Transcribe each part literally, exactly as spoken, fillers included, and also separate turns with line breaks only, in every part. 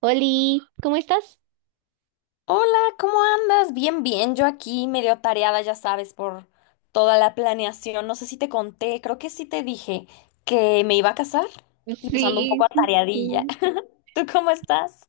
Oli, ¿cómo estás?
Hola, ¿cómo andas? Bien, bien, yo aquí medio tareada, ya sabes, por toda la planeación. No sé si te conté, creo que sí te dije que me iba a casar y pues ando un poco
Sí, sí,
atareadilla.
sí.
¿Tú cómo estás?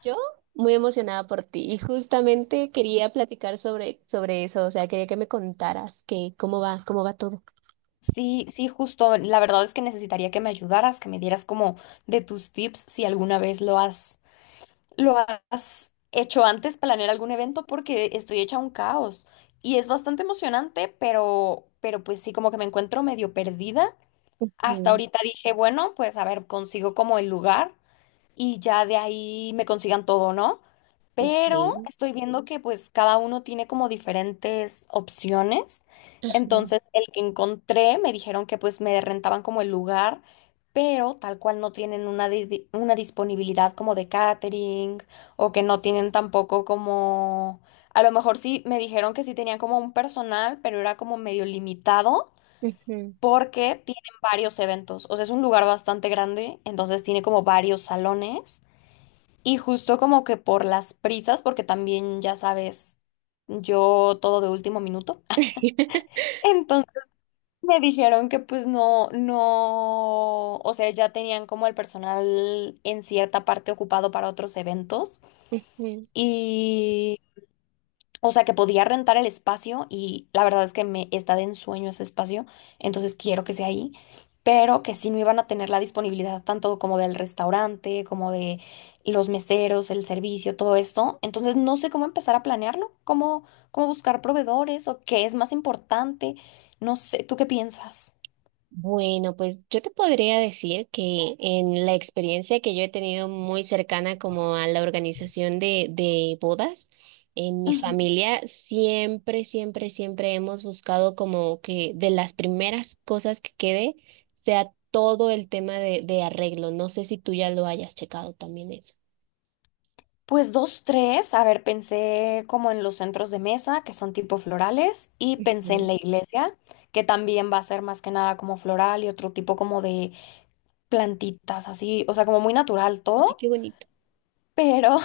Yo muy emocionada por ti y justamente quería platicar sobre, sobre eso, o sea, quería que me contaras que cómo va, cómo va todo.
Sí, sí, justo. La verdad es que necesitaría que me ayudaras, que me dieras como de tus tips si alguna vez lo has, lo has hecho antes, planear algún evento, porque estoy hecha un caos. Y es bastante emocionante, pero, pero pues sí, como que me encuentro medio perdida. Hasta
Mm,
ahorita dije, bueno, pues a ver, consigo como el lugar y ya de ahí me consigan todo, ¿no? Pero
ok.
estoy viendo que pues cada uno tiene como diferentes opciones.
Ujú,
Entonces, el que encontré me dijeron que pues me rentaban como el lugar, pero tal cual no tienen una, di- una disponibilidad como de catering o que no tienen tampoco como... A lo mejor sí me dijeron que sí tenían como un personal, pero era como medio limitado
ujú.
porque tienen varios eventos. O sea, es un lugar bastante grande, entonces tiene como varios salones. Y justo como que por las prisas, porque también ya sabes, yo todo de último minuto. Entonces me dijeron que pues no, no, o sea, ya tenían como el personal en cierta parte ocupado para otros eventos. Y o sea, que podía rentar el espacio y la verdad es que me está de ensueño ese espacio, entonces quiero que sea ahí, pero que sí no iban a tener la disponibilidad tanto como del restaurante, como de los meseros, el servicio, todo esto. Entonces no sé cómo empezar a planearlo, cómo, cómo buscar proveedores o qué es más importante. No sé, ¿tú qué piensas?
Bueno, pues yo te podría decir que en la experiencia que yo he tenido muy cercana como a la organización de, de bodas, en mi
Ujú.
familia siempre, siempre, siempre hemos buscado como que de las primeras cosas que quede sea todo el tema de, de arreglo. No sé si tú ya lo hayas checado también eso.
Pues dos, tres. A ver, pensé como en los centros de mesa, que son tipo florales, y pensé en
Ujú.
la iglesia, que también va a ser más que nada como floral y otro tipo como de plantitas, así, o sea, como muy natural
Ay,
todo,
qué bonito.
pero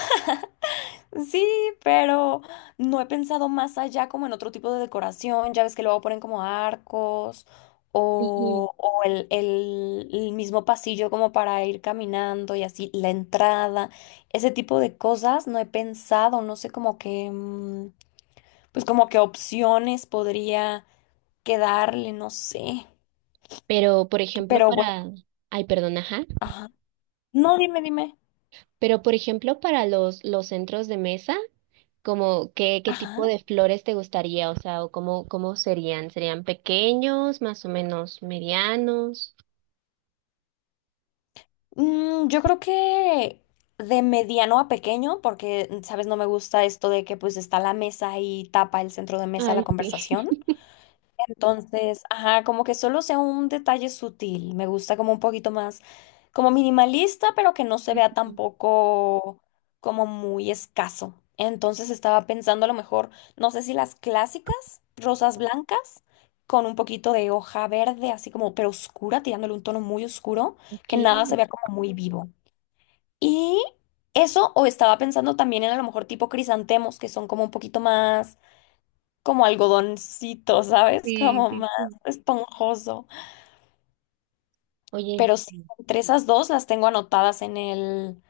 sí, pero no he pensado más allá como en otro tipo de decoración. Ya ves que luego ponen como arcos
Ujú.
o, o el, el- el mismo pasillo como para ir caminando y así la entrada. Ese tipo de cosas no he pensado, no sé como que, mm, pues como qué opciones podría quedarle, no sé.
Pero, por ejemplo,
Pero bueno,
para... Ay, perdón, ajá.
ajá. No, dime, dime.
Pero, por ejemplo, para los, los centros de mesa, como qué, qué tipo
Ajá.
de flores te gustaría, o sea, o cómo, cómo serían, ¿serían pequeños, más o menos medianos?
Mm, yo creo que de mediano a pequeño, porque, mm, sabes, no me gusta esto de que pues está la mesa y tapa el centro de mesa
Ay,
la
sí.
conversación. Entonces, ajá, como que solo sea un detalle sutil. Me gusta como un poquito más, como minimalista, pero que no se vea
Ujú.
tampoco como muy escaso. Entonces estaba pensando a lo mejor, no sé si las clásicas, rosas blancas, con un poquito de hoja verde, así como, pero oscura, tirándole un tono muy oscuro,
Ok.
que nada se vea como muy vivo. Y eso, o estaba pensando también en a lo mejor tipo crisantemos, que son como un poquito más como algodoncito, ¿sabes?
Sí,
Como
sí,
más
sí.
esponjoso.
Oye,
Pero sí, entre esas dos las tengo anotadas en el,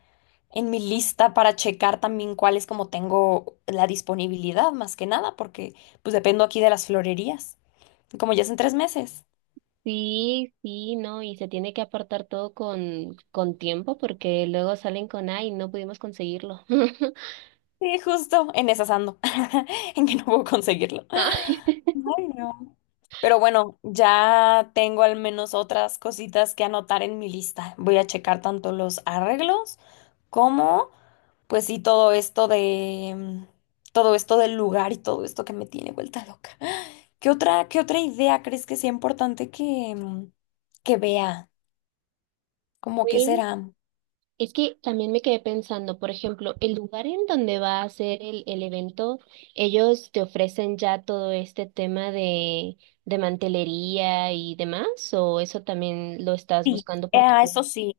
en mi lista para checar también cuáles como tengo la disponibilidad, más que nada, porque pues dependo aquí de las florerías. Y como ya es en tres meses.
sí, sí, no, y se tiene que apartar todo con, con tiempo porque luego salen con, ay, no pudimos conseguirlo.
Sí, justo, en esas ando, en que no puedo conseguirlo.
Ay,
Ay, no. Pero bueno, ya tengo al menos otras cositas que anotar en mi lista. Voy a checar tanto los arreglos cómo, pues sí, todo esto de, mm, todo esto del lugar y todo esto que me tiene vuelta loca. ¿Qué otra, qué otra idea crees que sea importante que, mm, que vea? ¿Cómo que será?
es que también me quedé pensando, por ejemplo, el lugar en donde va a ser el, el evento, ellos te ofrecen ya todo este tema de, de mantelería y demás, o eso también lo estás
Sí,
buscando por tu
ah, eso
cuenta.
sí.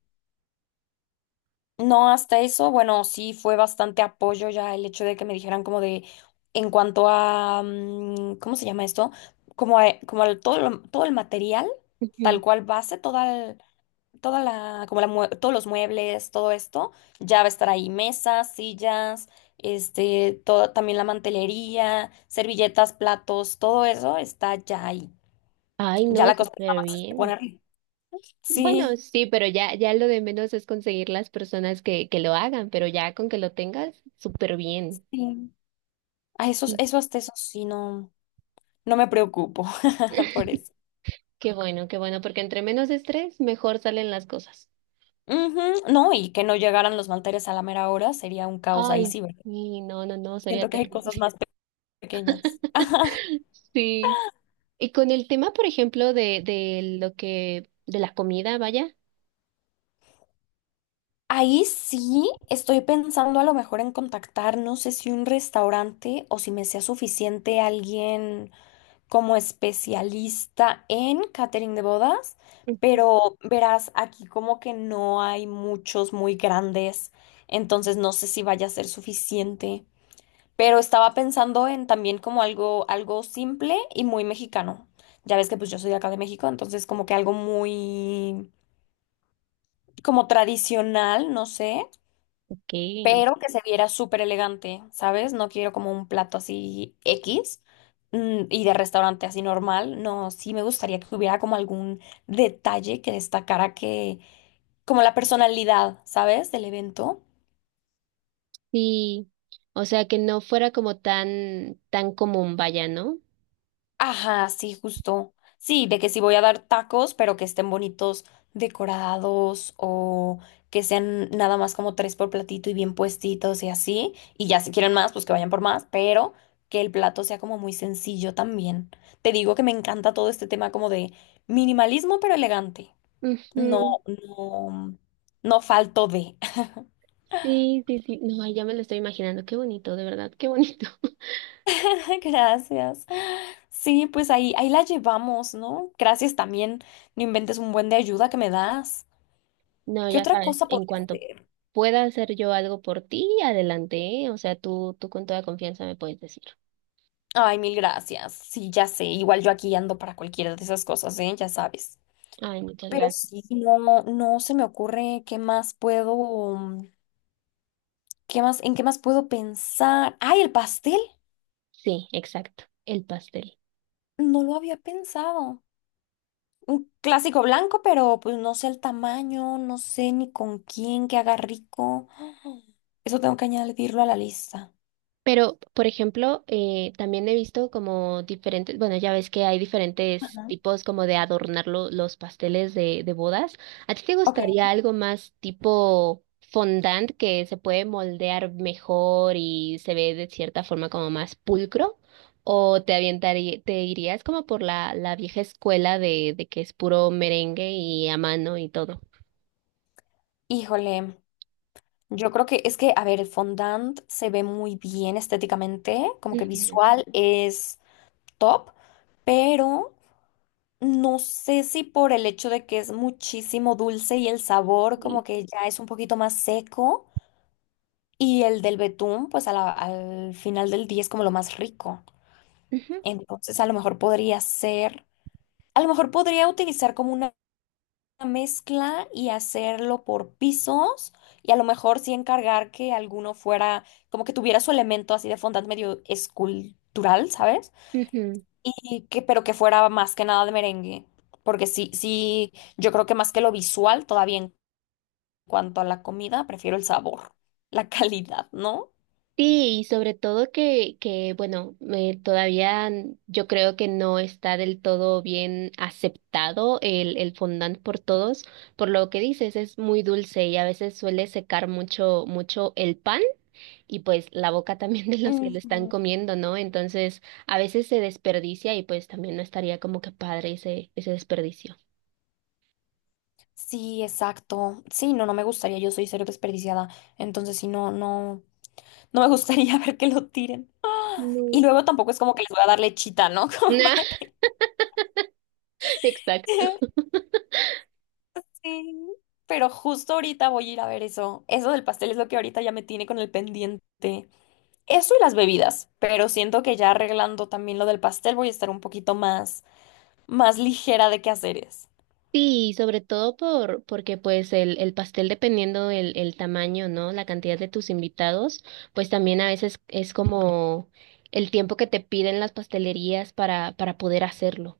No, hasta eso, bueno, sí fue bastante apoyo ya el hecho de que me dijeran como de, en cuanto a, mm, ¿cómo se llama esto? Como, a- como al- todo, lo- todo el material,
Ujú.
tal cual base, toda toda la, como la mue- todos los muebles, todo esto, ya va a estar ahí mesas, sillas, este, todo, también la mantelería, servilletas, platos, todo eso está ya ahí.
Ay,
Ya
no,
la cosa es
súper
nada más
bien.
poner.
Bueno,
Sí,
sí, pero ya, ya lo de menos es conseguir las personas que, que lo hagan, pero ya con que lo tengas, súper bien.
sí. A esos,
Sí.
eso hasta eso sí no, no me preocupo por eso.
Qué bueno, qué bueno, porque entre menos estrés, mejor salen las cosas.
Ujú. No, y que no llegaran los manteles a la mera hora sería un caos ahí
Ay,
sí, ¿verdad?
sí, no, no, no, sería
Siento que hay
terrible.
cosas más pe- pequeñas.
Sí. Y con el tema, por ejemplo, de, de lo que, de la comida, vaya.
Ahí sí estoy pensando a lo mejor en contactar, no sé si un restaurante o si me sea suficiente alguien como especialista en catering de bodas, pero verás, aquí como que no hay muchos muy grandes, entonces no sé si vaya a ser suficiente, pero estaba pensando en también como algo, algo simple y muy mexicano. Ya ves que pues yo soy de acá de México, entonces como que algo muy como tradicional, no sé.
Ok.
Pero que se viera súper elegante, ¿sabes? No quiero como un plato así X, mm, y de restaurante así normal. No, sí me gustaría que hubiera como algún detalle que destacara que, como la personalidad, ¿sabes? Del evento.
Sí. O sea, que no fuera como tan, tan común, vaya, ¿no?
Ajá, sí, justo. Sí, de que si voy a dar tacos, pero que estén bonitos decorados o que sean nada más como tres por platito y bien puestitos y así. Y ya si quieren más, pues que vayan por más, pero que el plato sea como muy sencillo también. Te digo que me encanta todo este tema como de minimalismo, pero elegante. No,
Ujú.
no, no falto de.
Sí, sí, sí. No, ay, ya me lo estoy imaginando. Qué bonito, de verdad, qué bonito.
Gracias. Sí, pues ahí, ahí la llevamos, ¿no? Gracias también. No inventes un buen de ayuda que me das.
No,
¿Qué
ya
otra
sabes,
cosa
en
podría
cuanto
hacer?
pueda hacer yo algo por ti, adelante, ¿eh? O sea, tú, tú con toda confianza me puedes decir.
Ay, mil gracias. Sí, ya sé. Igual yo aquí ando para cualquiera de esas cosas, ¿eh? Ya sabes.
Ay, muchas
Pero
gracias.
sí, no, no se me ocurre qué más puedo, qué más, en qué más puedo pensar. Ay, el pastel.
Sí, exacto. El pastel.
No lo había pensado. Un clásico blanco, pero pues no sé el tamaño, no sé ni con quién que haga rico. Eso tengo que añadirlo a la lista.
Pero, por ejemplo, eh, también he visto como diferentes, bueno, ya ves que hay diferentes
Ajá.
tipos como de adornar lo- los pasteles de, de bodas. ¿A ti te
Ok.
gustaría algo más tipo fondant que se puede moldear mejor y se ve de cierta forma como más pulcro? ¿O te avientaría, te irías como por la, la vieja escuela de, de que es puro merengue y a mano y todo?
Híjole. Yo creo que es que, a ver, el fondant se ve muy bien estéticamente, como que
Ujú.
visual es top, pero no sé si por el hecho de que es muchísimo dulce y el sabor como
Sí.
que ya es un poquito más seco y el del betún, pues a la- al final del día es como lo más rico.
Ujú,
Entonces, a lo mejor podría ser, a lo mejor podría utilizar como una una mezcla y hacerlo por pisos y a lo mejor sí encargar que alguno fuera como que tuviera su elemento así de fondant medio escultural, ¿sabes?
ujú.
Y que pero que fuera más que nada de merengue, porque sí sí yo creo que más que lo visual todavía en cuanto a la comida prefiero el sabor, la calidad, ¿no?
Sí, y sobre todo que, que bueno, eh, todavía n- yo creo que no está del todo bien aceptado el, el fondant por todos, por lo que dices, es muy dulce y a veces suele secar mucho, mucho el pan y pues la boca también de los que lo están
Ujú.
comiendo, ¿no? Entonces, a veces se desperdicia y pues también no estaría como que padre ese, ese desperdicio.
Sí, exacto. Sí, no, no me gustaría. Yo soy cero desperdiciada. Entonces, sí, no, no, no me gustaría ver que lo tiren. Y
No.
luego tampoco es como que les voy a dar lechita, ¿no? Como para
Nah,
que...
exacto.
Sí. Pero justo ahorita voy a ir a ver eso. Eso del pastel es lo que ahorita ya me tiene con el pendiente. Eso y las bebidas. Pero siento que ya arreglando también lo del pastel voy a estar un poquito más, más ligera de qué hacer.
Sí, sobre todo por, porque pues el, el pastel dependiendo el, el tamaño, ¿no? La cantidad de tus invitados, pues también a veces es como el tiempo que te piden las pastelerías para, para poder hacerlo.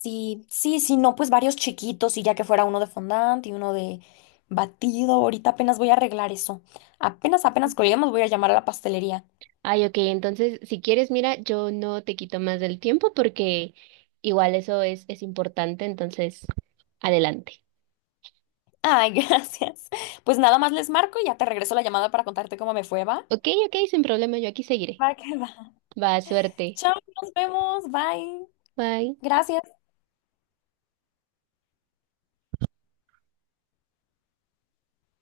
Sí, sí, sí, no, pues varios chiquitos y ya que fuera uno de fondant y uno de batido. Ahorita apenas voy a arreglar eso. Apenas, apenas colguemos voy a llamar a la pastelería.
Ay, ok, entonces si quieres, mira, yo no te quito más del tiempo porque igual eso es, es importante, entonces adelante.
Ay, gracias. Pues nada más les marco y ya te regreso la llamada para contarte cómo me fue, ¿va?
Ok, ok, sin problema, yo aquí seguiré.
Va que va.
Va, suerte.
Chao, nos vemos. Bye.
Bye.
Gracias.